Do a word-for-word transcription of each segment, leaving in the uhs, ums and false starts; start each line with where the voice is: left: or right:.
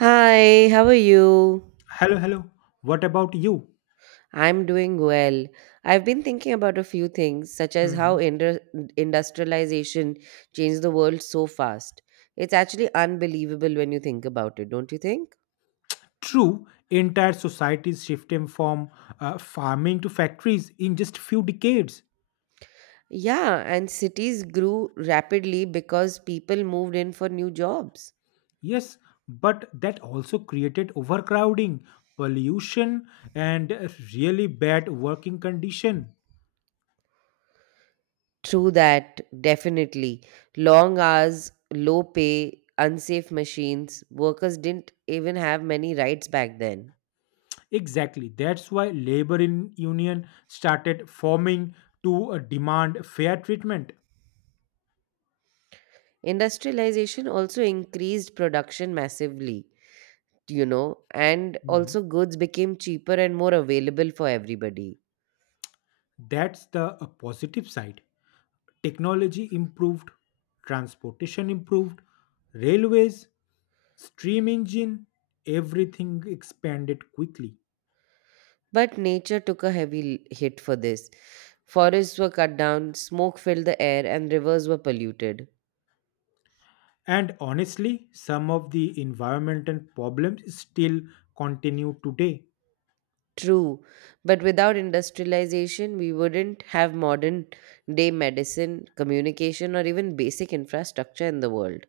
right: Hi, how are you?
left: Hello, hello. What about you?
right: I'm doing well. I've been thinking about a few things, such as how
left: hmm
right: indu- industrialization changed the world so fast. It's actually unbelievable when you think about it, don't you think?
left: True, entire societies shifted from uh, farming to factories in just few decades.
right: Yeah, and cities grew rapidly because people moved in for new jobs.
left: Yes, but that also created overcrowding, pollution, and a really bad working condition.
right: True that, definitely. Long hours, low pay, unsafe machines, workers didn't even have many rights back then.
left: Exactly. That's why labor in union started forming to uh, demand fair treatment.
right: Industrialization also increased production massively, you know, and
left: hmm
right: also goods became cheaper and more available for everybody.
left: That's the uh, positive side. Technology improved, transportation improved, railways, steam engine, everything expanded quickly.
right: But nature took a heavy l- hit for this. Forests were cut down, smoke filled the air, and rivers were polluted.
left: And honestly, some of the environmental problems still continue today.
right: True, but without industrialization, we wouldn't have modern day medicine, communication, or even basic infrastructure in the world.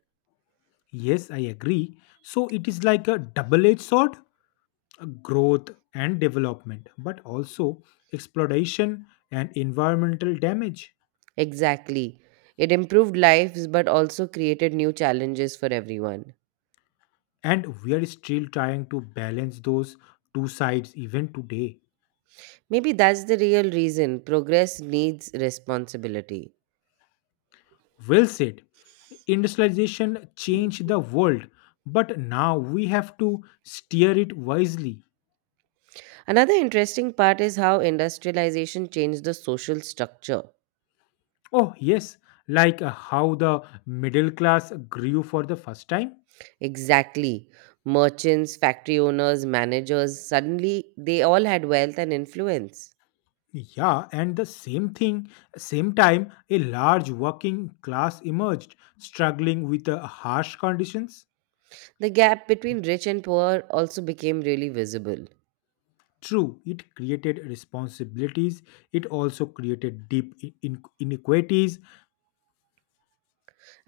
left: Yes, I agree. So it is like a double edged sword, uh, growth and development, but also exploitation and environmental damage.
right: Exactly. It improved lives but also created new challenges for everyone.
left: And we are still trying to balance those two sides even today.
right: Maybe that's the real reason progress needs responsibility.
left: Well said. Industrialization changed the world, but now we have to steer it wisely.
right: Another interesting part is how industrialization changed the social structure.
left: Oh, yes, like uh, how the middle class grew for the first time.
right: Exactly. Merchants, factory owners, managers, suddenly they all had wealth and influence.
left: Yeah, and the same thing, same time, a large working class emerged, struggling with uh, harsh conditions.
right: The gap between rich and poor also became really visible.
left: True, it created responsibilities, it also created deep in- in- inequities,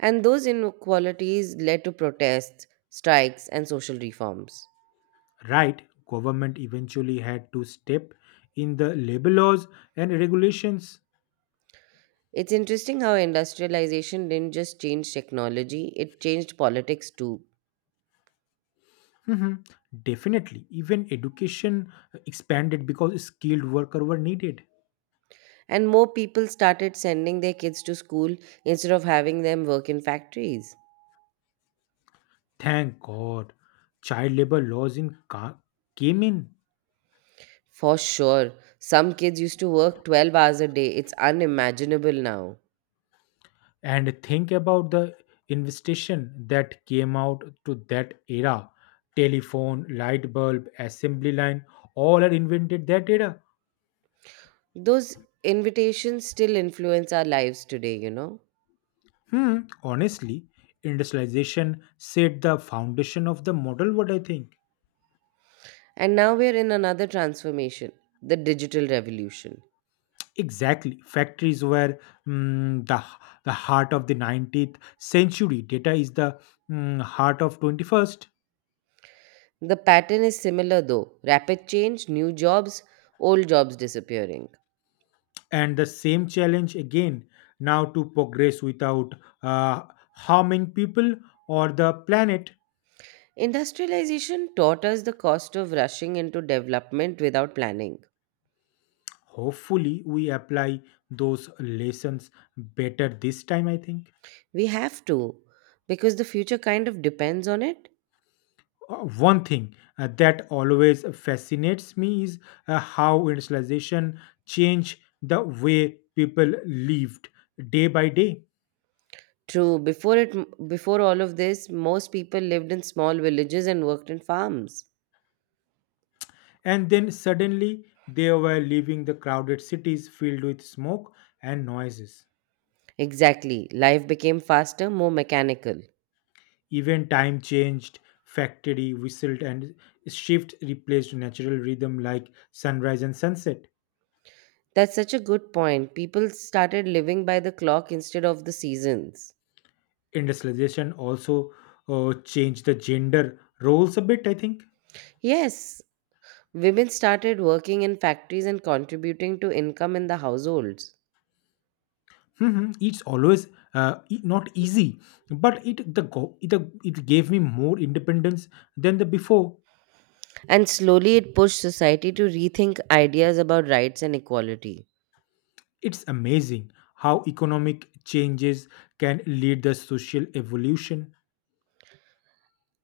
right: And those inequalities led to protests, strikes, and social reforms.
left: right, government eventually had to step in the labor laws and regulations.
right: It's interesting how industrialization didn't just change technology, it changed politics too.
left: Mhm. Definitely, even education uh, expanded because skilled workers were needed.
right: And more people started sending their kids to school instead of having them work in factories.
left: Thank god, child labor laws in ca- came in.
right: For sure, some kids used to work twelve hours a day. It's unimaginable now.
left: And think about the investation that came out to that era, telephone, light bulb, assembly line, all are invented that era.
right: Those invitations still influence our lives today, you know.
left: Hmm, honestly, industrialization set the foundation of the model, what I think.
right: And now we're in another transformation, the digital revolution.
left: Exactly. Factories were, mm, the, the heart of the nineteenth century. Data is the, mm, heart of twenty-first.
right: The pattern is similar, though: rapid change, new jobs, old jobs disappearing.
left: And the same challenge again now to progress without uh, harming people or the planet.
right: Industrialization taught us the cost of rushing into development without planning.
left: Hopefully, we apply those lessons better this time, I think.
right: We have to, because the future kind of depends on it.
left: Uh, one thing uh, that always fascinates me is uh, how industrialization changed the way people lived day by day.
right: True, before it before all of this, most people lived in small villages and worked in farms.
left: And then suddenly they were leaving the crowded cities filled with smoke and noises.
right: Exactly. Life became faster, more mechanical.
left: Even time changed, factory whistled and shift replaced natural rhythm like sunrise and sunset.
right: That's such a good point. People started living by the clock instead of the seasons.
left: Industrialization also uh, changed the gender roles a bit, I think.
right: Yes, women started working in factories and contributing to income in the households.
left: Mhm. It's always uh, e- not easy, but it the go it, the- it gave me more independence than the before.
right: And slowly it pushed society to rethink ideas about rights and equality.
left: It's amazing how economic changes can lead the social evolution.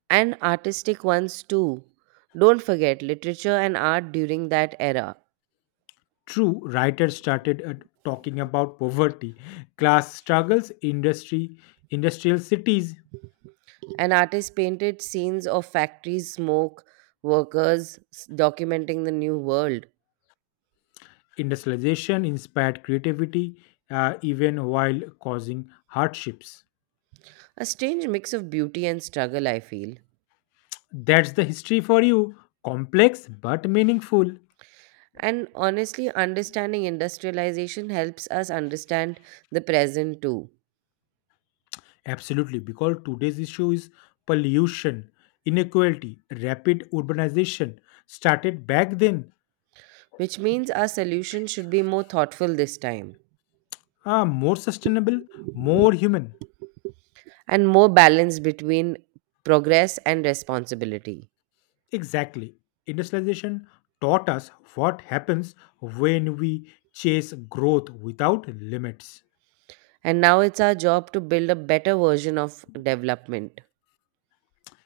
right: And artistic ones too. Don't forget literature and art during that era.
left: True, writers started uh, talking about poverty, class struggles, industry, industrial cities.
right: An artist painted scenes of factories, smoke, workers s- documenting the new world.
left: Industrialization inspired creativity, uh, even while causing hardships.
right: A strange mix of beauty and struggle, I feel.
left: That's the history for you. Complex but meaningful.
right: And honestly, understanding industrialization helps us understand the present too,
left: Absolutely, because today's issue is pollution, inequality, rapid urbanization started back then.
right: which means our solution should be more thoughtful this time
left: Ah, more sustainable, more human.
right: and more balanced between progress and responsibility.
left: Exactly. Industrialization taught us what happens when we chase growth without limits.
right: And now it's our job to build a better version of development.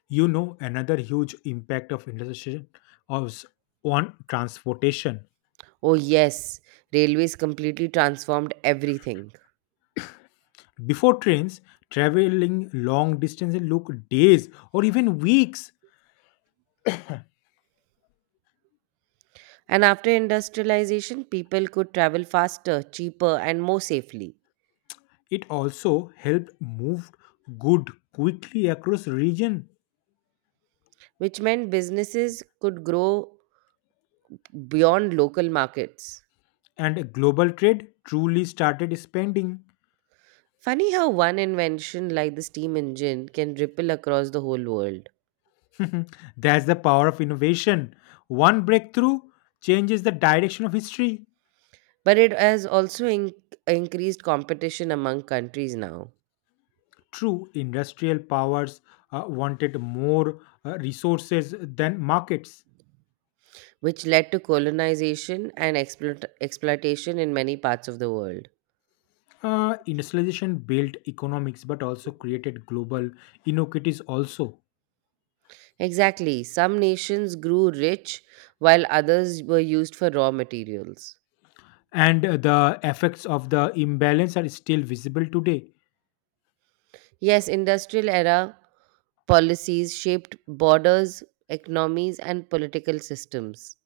left: You know, another huge impact of industrialization was on transportation.
right: Oh, yes, railways completely transformed everything.
left: Before trains, traveling long distances look days or even weeks.
right: And after industrialization, people could travel faster, cheaper, and more safely,
left: It also helped move good quickly across region,
right: which meant businesses could grow beyond local markets.
left: and global trade truly started expanding.
right: Funny how one invention like the steam engine can ripple across the whole world.
left: That's the power of innovation. One breakthrough changes the direction of history.
right: But it has also in- increased competition among countries now.
left: True, industrial powers uh, wanted more uh, resources than markets.
right: Which led to colonization and exploit- exploitation in many parts of the world.
left: Uh, industrialization built economics but also created global inequities also.
right: Exactly, some nations grew rich while others were used for raw materials.
left: And uh, the effects of the imbalance are still visible today.
right: Yes, industrial era policies shaped borders, economies, and political systems.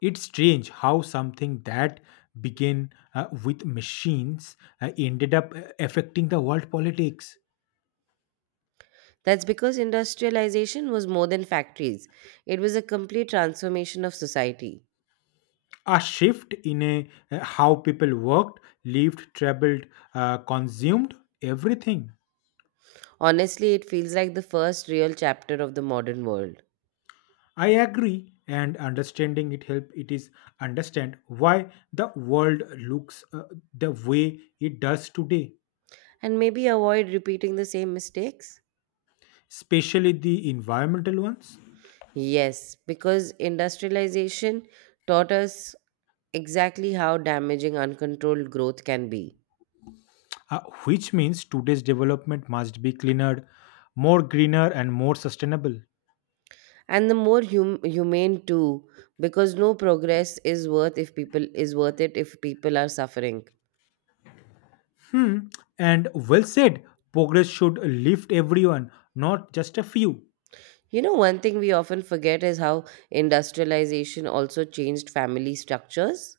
left: It's strange how something that began uh, with machines uh, ended up uh, affecting the world politics.
right: That's because industrialization was more than factories, it was a complete transformation of society.
left: A shift in a, uh, how people worked, lived, traveled, uh, consumed everything.
right: Honestly, it feels like the first real chapter of the modern world.
left: I agree, and understanding it help it is understand why the world looks, uh, the way it does today,
right: And maybe avoid repeating the same mistakes?
left: especially the environmental ones.
right: Yes, because industrialization taught us exactly how damaging uncontrolled growth can be.
left: Uh, which means today's development must be cleaner, more greener, and more sustainable.
right: And the more hum- humane too, because no progress is worth if people is worth it if people are suffering.
left: Hmm. And well said, progress should lift everyone, not just a few.
right: You know, one thing we often forget is how industrialization also changed family structures.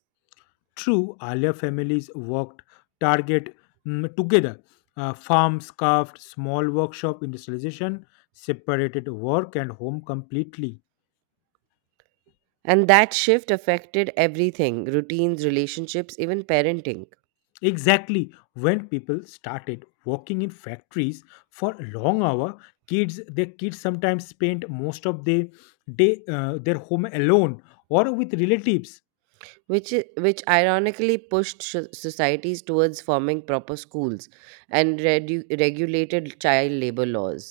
left: True, earlier families worked target, mm, together. Uh, farms carved small workshop, industrialization separated work and home completely.
right: And that shift affected everything: routines, relationships, even parenting.
left: Exactly. When people started working in factories for long hour, kids their kids sometimes spent most of the day uh, their home alone or with relatives.
right: which i- which ironically pushed so- societies towards forming proper schools and redu- regulated child labor laws.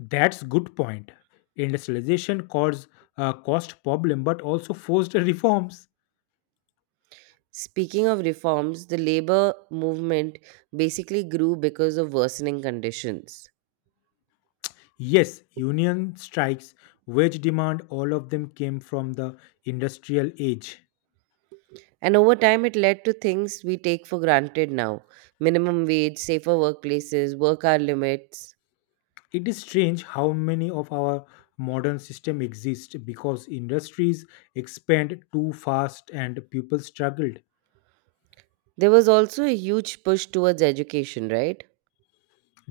left: That's good point. Industrialization caused uh, cost problem, but also forced reforms.
right: Speaking of reforms, the labor movement basically grew because of worsening conditions.
left: Yes, union strikes, wage demand, all of them came from the industrial age.
right: And over time, it led to things we take for granted now: minimum wage, safer workplaces, work hour limits.
left: It is strange how many of our modern system exist because industries expand too fast and people struggled.
right: There was also a huge push towards education, right?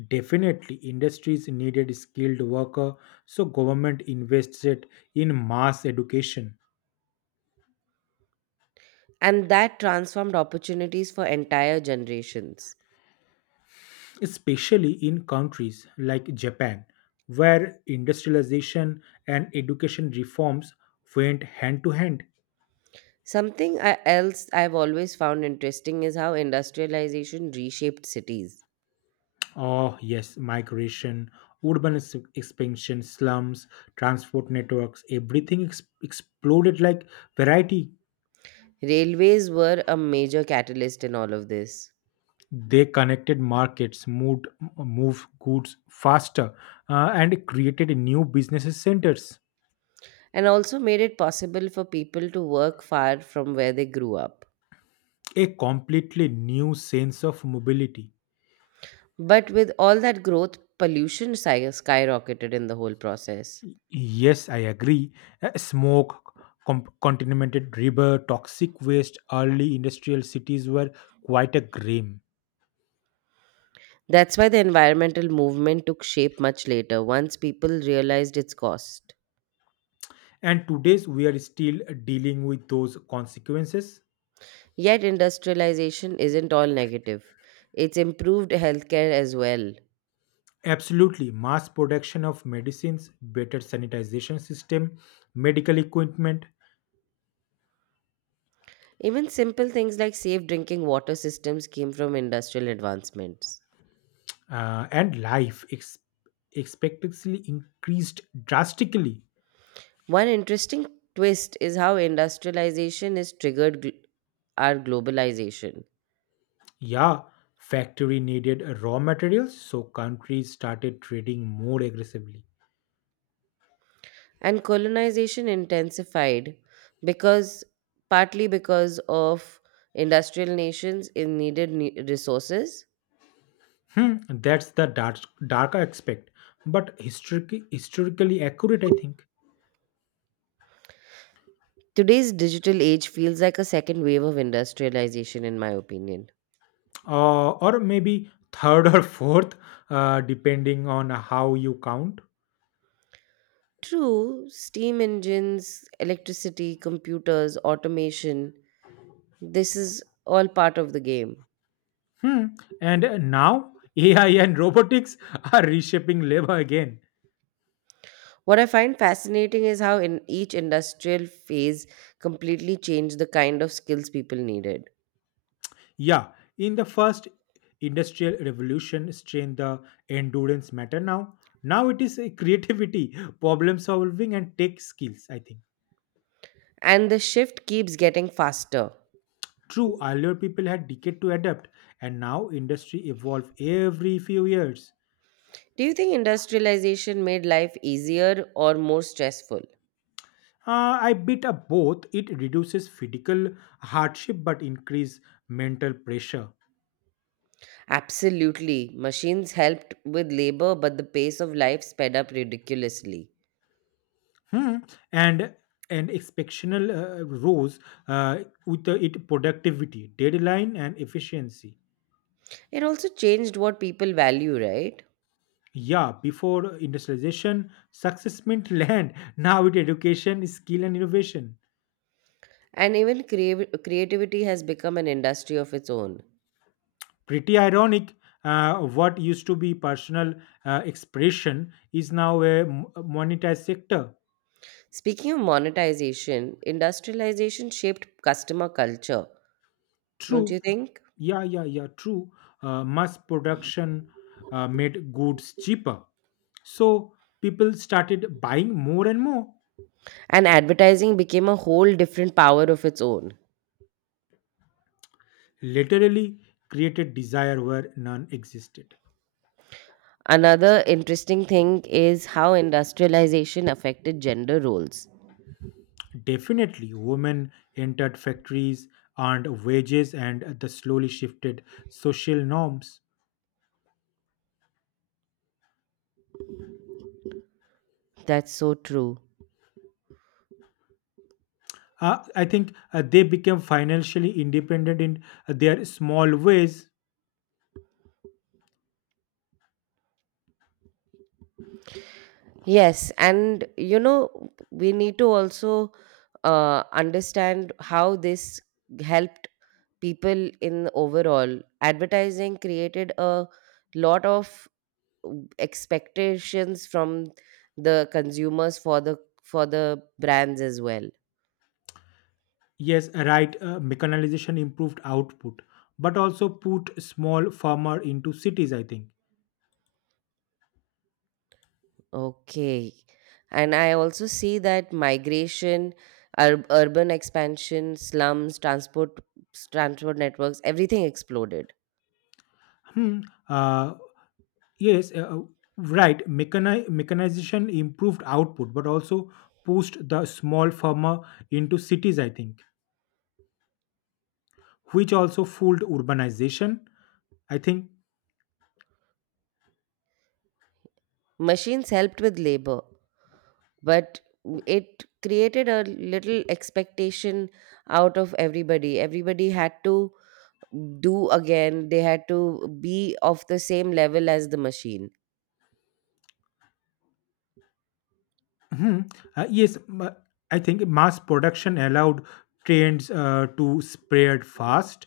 left: Definitely, industries needed skilled worker, so government invested in mass education,
right: And that transformed opportunities for entire generations.
left: especially in countries like Japan, where industrialization and education reforms went hand to hand.
right: Something I- else I've always found interesting is how industrialization reshaped cities.
left: Oh, yes, migration, urban ex- expansion, slums, transport networks, everything ex- exploded like variety.
right: Railways were a major catalyst in all of this,
left: They connected markets, moved, moved goods faster, uh, and created new businesses centers.
right: and also made it possible for people to work far from where they grew up.
left: A completely new sense of mobility.
right: But with all that growth, pollution sky- skyrocketed in the whole process.
left: Yes, I agree. Uh, Smoke, com- contaminated river, toxic waste, early industrial cities were quite a grim.
right: That's why the environmental movement took shape much later, once people realized its cost.
left: And today's we are still dealing with those consequences.
right: Yet, industrialization isn't all negative, it's improved healthcare as well.
left: Absolutely, mass production of medicines, better sanitization system, medical equipment,
right: Even simple things like safe drinking water systems came from industrial advancements.
left: uh, and life ex- expectancy increased drastically.
right: One interesting twist is how industrialization has triggered gl- our globalization,
left: Yeah, factory needed raw materials, so countries started trading more aggressively.
right: and colonization intensified because partly because of industrial nations in needed ne- resources.
left: Hmm, that's the dark, darker aspect, but historically, historically accurate, I think.
right: Today's digital age feels like a second wave of industrialization, in my opinion.
left: Uh, or maybe third or fourth, uh, depending on how you count.
right: True, steam engines, electricity, computers, automation. This is all part of the game.
left: Hmm. And now A I and robotics are reshaping labor again.
right: What I find fascinating is how in each industrial phase completely changed the kind of skills people needed.
left: Yeah, in the first industrial revolution, strain the endurance matter now. Now it is a creativity, problem solving, and tech skills, I think.
right: And the shift keeps getting faster.
left: True, earlier people had decade to adapt, and now industry evolve every few years.
right: Do you think industrialization made life easier or more stressful?
left: Uh, I bit up both. It reduces physical hardship but increase mental pressure.
right: Absolutely. Machines helped with labor, but the pace of life sped up ridiculously.
left: Hmm. And and exceptional uh, rose uh, with the, it productivity, deadline, and efficiency.
right: It also changed what people value, right?
left: Yeah, before industrialization, success meant land. Now it education, skill, and innovation.
right: And even creav creativity has become an industry of its own.
left: Pretty ironic. Uh, what used to be personal uh, expression is now a m- monetized sector.
right: Speaking of monetization, industrialization shaped customer culture, don't you
left: True.
right: think?
left: Yeah, yeah, yeah. True. Uh, mass production uh, made goods cheaper. So people started buying more and more,
right: And advertising became a whole different power of its own.
left: literally created desire where none existed.
right: Another interesting thing is how industrialization affected gender roles.
left: Definitely, women entered factories, earned wages, and the slowly shifted social norms.
right: That's so true.
left: Uh, I think uh, they became financially independent in their small ways.
right: Yes, and you know, we need to also uh, understand how this helped people in overall. Advertising created a lot of expectations from the consumers for the for the brands as well.
left: Yes, right. Uh, mechanization improved output, but also put small farmer into cities, I think.
right: Okay, and I also see that migration, ur- urban expansion, slums, transport transport networks, everything exploded.
left: Hmm. Uh, yes. Uh, uh, right. Mechani- mechanization improved output, but also pushed the small farmer into cities, I think, which also fueled urbanization, I think.
right: Machines helped with labor, but it created a little expectation out of everybody everybody had to, do again, they had to be of the same level as the machine.
left: Hmm, uh, yes. ma- I think mass production allowed trends uh, to spread fast.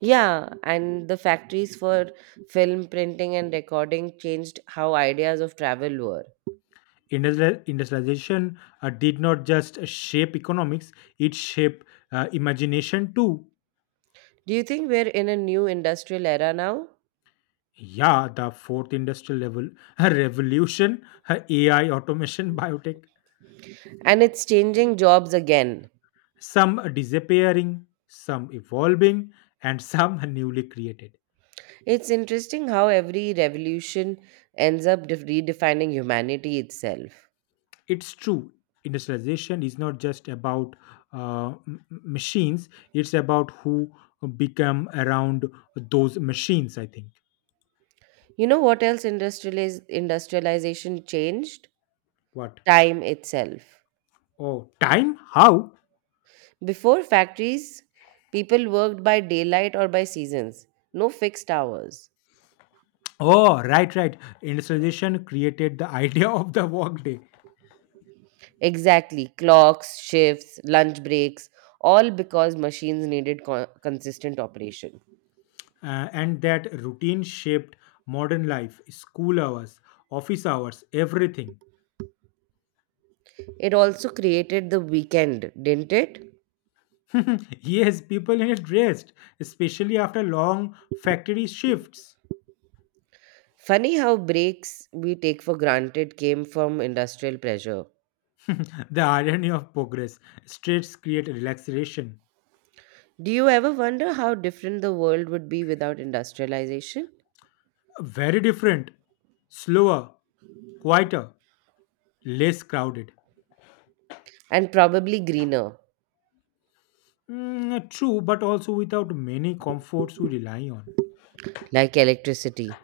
right: Yeah, and the factories for film printing and recording changed how ideas of travel were.
left: Industrial, industrialization uh, did not just shape economics, it shaped uh, imagination too.
right: Do you think we're in a new industrial era now?
left: Yeah, the fourth industrial level revolution, uh, A I, automation, biotech,
right: And it's changing jobs again.
left: some disappearing, some evolving, and some newly created.
right: It's interesting how every revolution ends up def- redefining humanity itself.
left: It's true, industrialization is not just about uh, m- m- machines, it's about who become around those machines, I think.
right: You know what else industrializ- industrialization changed?
left: What?
right: Time itself.
left: Oh, time? How?
right: Before factories, people worked by daylight or by seasons, no fixed hours.
left: Oh, right, right. Industrialization created the idea of the workday,
right: Exactly. Clocks, shifts, lunch breaks, all because machines needed co- consistent operation.
left: uh, and that routine shaped modern life, school hours, office hours, everything.
right: It also created the weekend, didn't it?
left: Yes, people in it dressed, especially after long factory shifts.
right: Funny how breaks we take for granted came from industrial pressure.
left: The irony of progress. Streets create relaxation.
right: Do you ever wonder how different the world would be without industrialization?
left: Very different, slower, quieter, less crowded.
right: And probably greener,
left: Mm, true, but also without many comforts we rely on.
right: like electricity.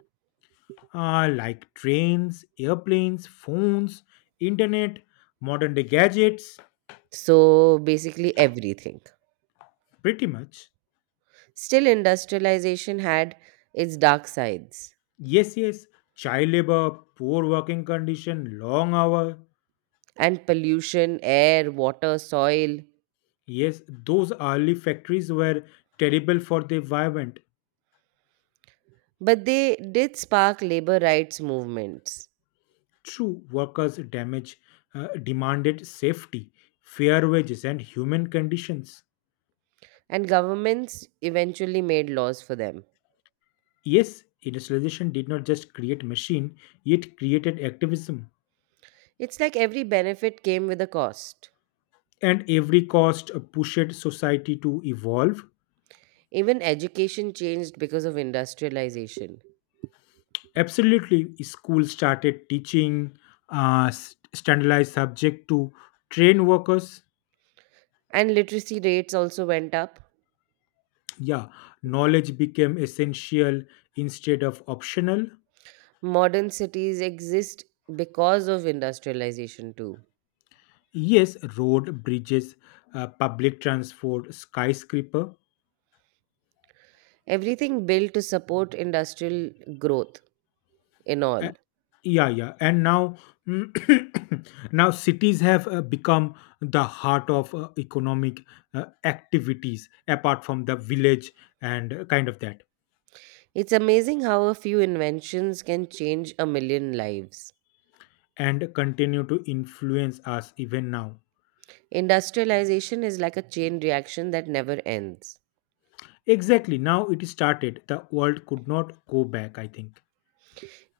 left: uh, Like trains, airplanes, phones, internet, modern day gadgets,
right: So basically, everything.
left: pretty much.
right: Still, industrialization had its dark sides.
left: Yes, yes, child labor, poor working condition, long hour.
right: And pollution: air, water, soil.
left: Yes, those early factories were terrible for the environment.
right: But they did spark labor rights movements,
left: True, workers damage uh, demanded safety, fair wages, and human conditions.
right: and governments eventually made laws for them.
left: Yes, industrialization did not just create machine; it created activism.
right: It's like every benefit came with a cost.
left: And every cost uh, pushed society to evolve.
right: Even education changed because of industrialization,
left: Absolutely, schools started teaching uh, s- standardized subject to train workers.
right: and literacy rates also went up.
left: Yeah, knowledge became essential instead of optional.
right: Modern cities exist because of industrialization, too.
left: Yes, road, bridges, uh, public transport, skyscraper.
right: Everything built to support industrial growth, in
left: Uh,
right: all.
left: yeah, yeah, and now now cities have uh, become the heart of uh, economic uh, activities apart from the village and uh, kind of that,
right: It's amazing how a few inventions can change a million lives.
left: and continue to influence us even now.
right: Industrialization is like a chain reaction that never ends.
left: Exactly, now it started the world could not go back, I think.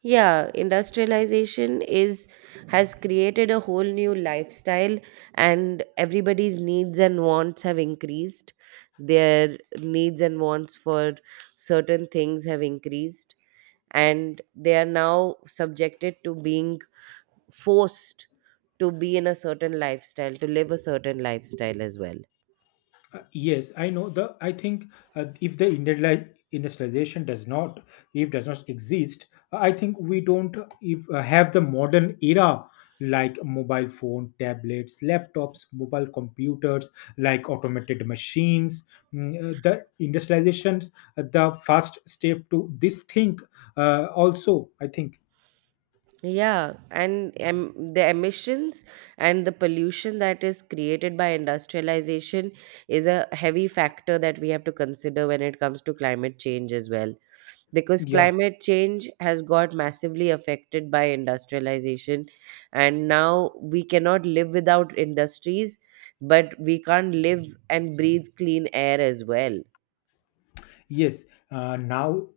right: Yeah, industrialization is has created a whole new lifestyle and everybody's needs and wants have increased. Their needs and wants for certain things have increased, and they are now subjected to being forced to be in a certain lifestyle, to live a certain lifestyle as well.
left: Uh, yes, I know the. I think uh, if the industriali- industrialization does not, if does not exist, I think we don't if uh, have the modern era like mobile phone, tablets, laptops, mobile computers, like automated machines. Mm, uh, the industrializations, uh, the first step to this thing. Uh, also, I think,
right: Yeah, and em- the emissions and the pollution that is created by industrialization is a heavy factor that we have to consider when it comes to climate change as well. Because
left: yeah.
right: climate change has got massively affected by industrialization, and now we cannot live without industries, but we can't live and breathe clean air as well.
left: Yes, uh, now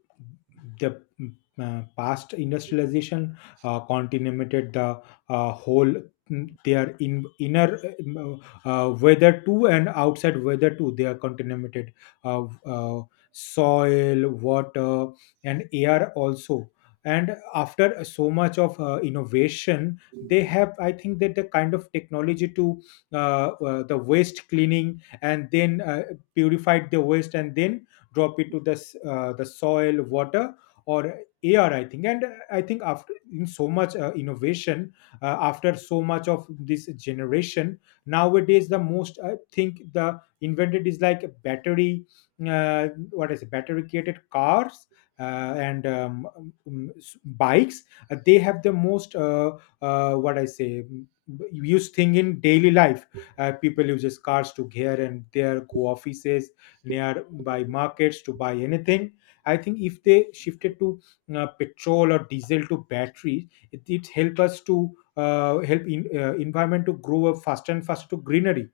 left: the mm, uh, past industrialization uh, contaminated the uh, whole, mm, their in, inner, mm, uh, uh, weather too and outside weather too. They are contaminated, uh, uh, soil, water, and air also. And after so much of uh, innovation, they have, I think, that the kind of technology to uh, uh, the waste cleaning, and then uh, purified the waste and then drop it to the s- uh, the soil, water, or air, I think. And I think after in so much uh, innovation, uh, after so much of this generation, nowadays the most I think the invented is like battery. Uh, what is it, battery created cars, uh, and um, um, s- bikes. Uh, they have the most, uh, uh, what I say mm, use thing in daily life. Uh, people uses cars to here and there, go offices, nearby markets to buy anything. I think if they shifted to uh, petrol or diesel to batteries, it, it help us to uh, help in uh, environment to grow up faster and faster to greenery,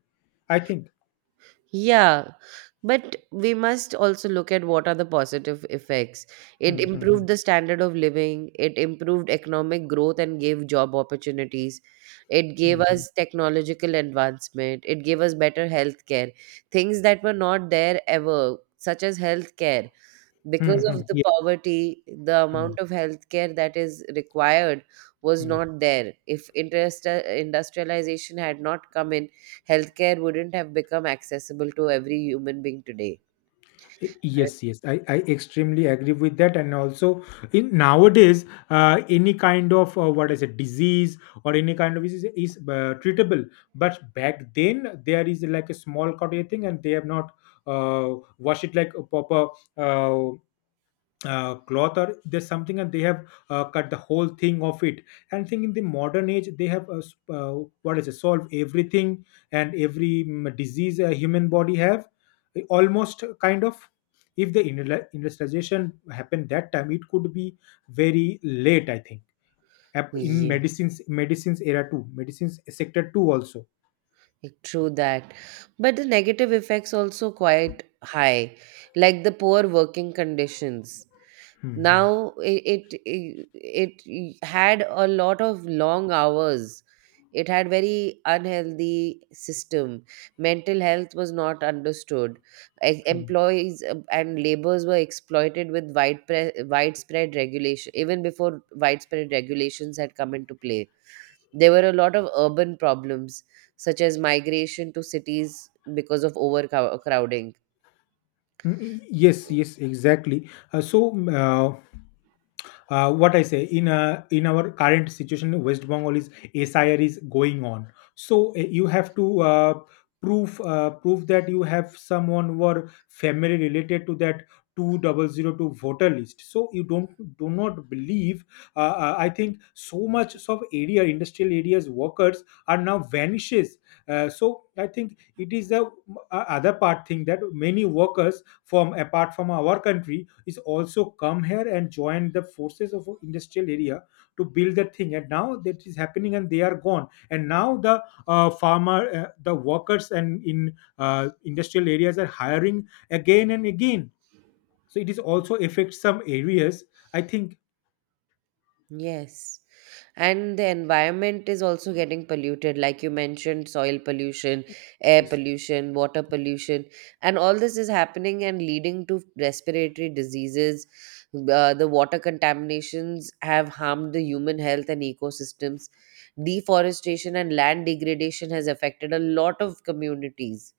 left: I think.
right: Yeah, but we must also look at what are the positive effects. It
left: Hmm, hmm, hmm,
right: improved the standard of living, it improved economic growth and gave job opportunities. It gave
left: hmm, hmm.
right: us technological advancement, it gave us better healthcare, things that were not there ever, such as healthcare.
left: Hmm,
right: Because
left: hmm,
right: of the
left: yeah.
right: poverty, the
left: Hmm,
right: amount of healthcare that is required was
left: hmm.
right: not there. If interest, uh, industrialization had not come in, healthcare wouldn't have become accessible to every human being today.
left: Yes, yes, I, I extremely agree with that. And also, in nowadays, uh, any kind of uh, what is a disease or any kind of disease is uh, treatable. But back then, there is like a small cut thing, and they have not uh, washed it like a proper. Uh, uh, cloth or there's something, and they have uh, cut the whole thing of it, and think in the modern age they have uh, s- uh, what is it, solve everything and every mm, disease a human body have, uh, almost kind of, if the industrial- industrialization happened that time, it could be very late, I think. Ap- in
right: Yeah,
left: medicines medicines era too, medicines sector too, also.
right: true that. But the negative effects also quite high, like the poor working conditions.
left: Mhm.
right: Now it it, it had a lot of long hours. It had very unhealthy system. Mental health was not understood. E-
left: Mhm.
right: employees uh, and laborers were exploited with wide pre- widespread regulation, even before widespread regulations had come into play. There were a lot of urban problems, such as migration to cities because of overcrowding.
left: Mm, y- yes, yes, exactly, uh, so mm, uh, uh, what I say in uh, in our current situation, West Bengal is, S I R is going on. So uh, you have to uh, prove uh, prove that you have someone who are family related to that two thousand two voter list. So you don't do not believe. Uh, uh, I think so much of area industrial areas workers are now vanishes. Uh, so I think it is the uh, other part thing, that many workers from apart from our country is also come here and join the forces of industrial area to build the thing, and now that is happening and they are gone, and now the uh, farmer, uh, the workers and in uh, industrial areas are hiring again and again, so it is also affects some areas, I think.
right: Yes. And the environment is also getting polluted, like you mentioned: soil pollution, air
left: Yes.
right: pollution, water pollution, and all this is happening and leading to respiratory diseases. Uh, the water contaminations have harmed the human health and ecosystems. Deforestation and land degradation has affected a lot of communities,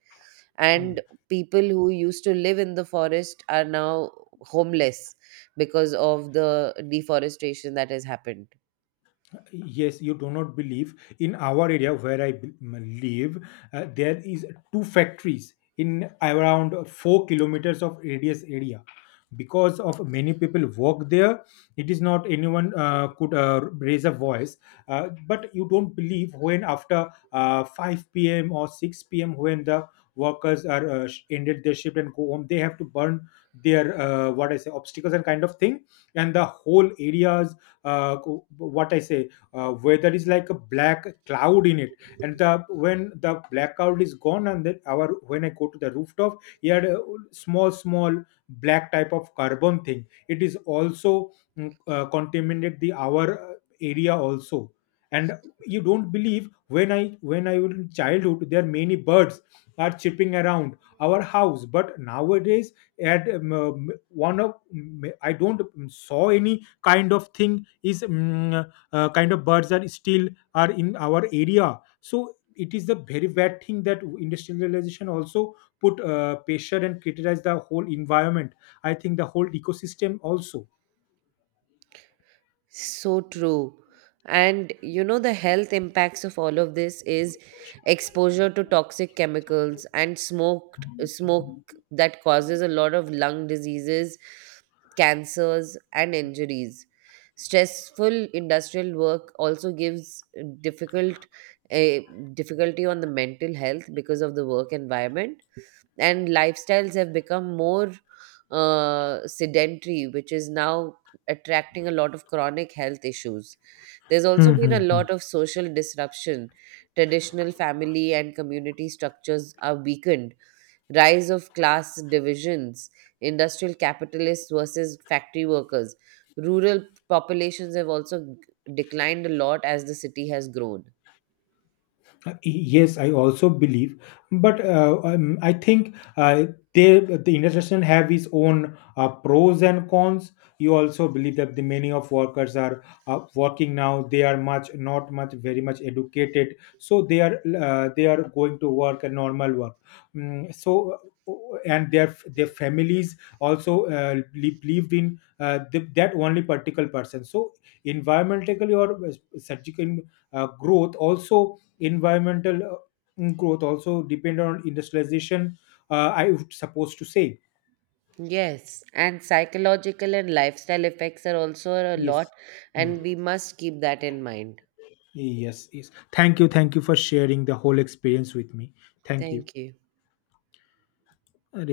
left: Hmm.
right: and people who used to live in the forest are now homeless because of the deforestation that has happened.
left: Yes, you do not believe. In our area where i b- m- live, uh, there is two factories in around four kilometers of radius area. Because of many people work there, it is not anyone uh, could uh, raise a voice, uh, but you don't believe, when after uh, p m or p m, when the workers are uh, sh- ended their shift and go home, they have to burn their uh, what I say obstacles and kind of thing, and the whole areas, uh, co- what I say, uh, weather is like a black cloud in it. And the when the black cloud is gone, and then our when I go to the rooftop, he had a small small black type of carbon thing. It is also mm, uh, contaminated the our uh, area also. And you don't believe, when i when i was in childhood, there are many birds are chirping around our house, but nowadays at um, um, one of mm, I don't mm, saw any kind of thing is mm, uh, kind of birds are still are in our area. So it is the very bad thing, that industrialization also put uh, pressure and criticize the whole environment, I think the whole ecosystem also.
right: So true. And you know, the health impacts of all of this is exposure to toxic chemicals and smoked smoke that causes a lot of lung diseases, cancers, and injuries. Stressful industrial work also gives difficult, a difficulty on the mental health because of the work environment, and lifestyles have become more uh, sedentary, which is now attracting a lot of chronic health issues. There's also
left: Hmm,
right: been
left: hmm,
right: a
left: hmm.
right: lot of social disruption. Traditional family and community structures are weakened. Rise of class divisions, industrial capitalists versus factory workers. Rural populations have also g- declined a lot as the city has grown.
left: Uh, Yes, I also believe, but uh, um, I think uh, they the intersection have its own uh, pros and cons. You also believe that the many of workers are uh, working now. They are much not much very much educated, so they are uh, they are going to work a normal work. Mm, so uh, and their their families also uh, li- lived in uh, the, that only particular person. So environmentally or uh, surgical uh, growth also, environmental uh, growth also depend on industrialization, uh, I would suppose to say.
right: Yes, and psychological and lifestyle effects are also a lot,
left: Yes. Mm.
right: and we must keep that in mind.
left: Yes, yes, thank you, thank you for sharing the whole experience with me. Thank you.
right: Thank you.
left: अरे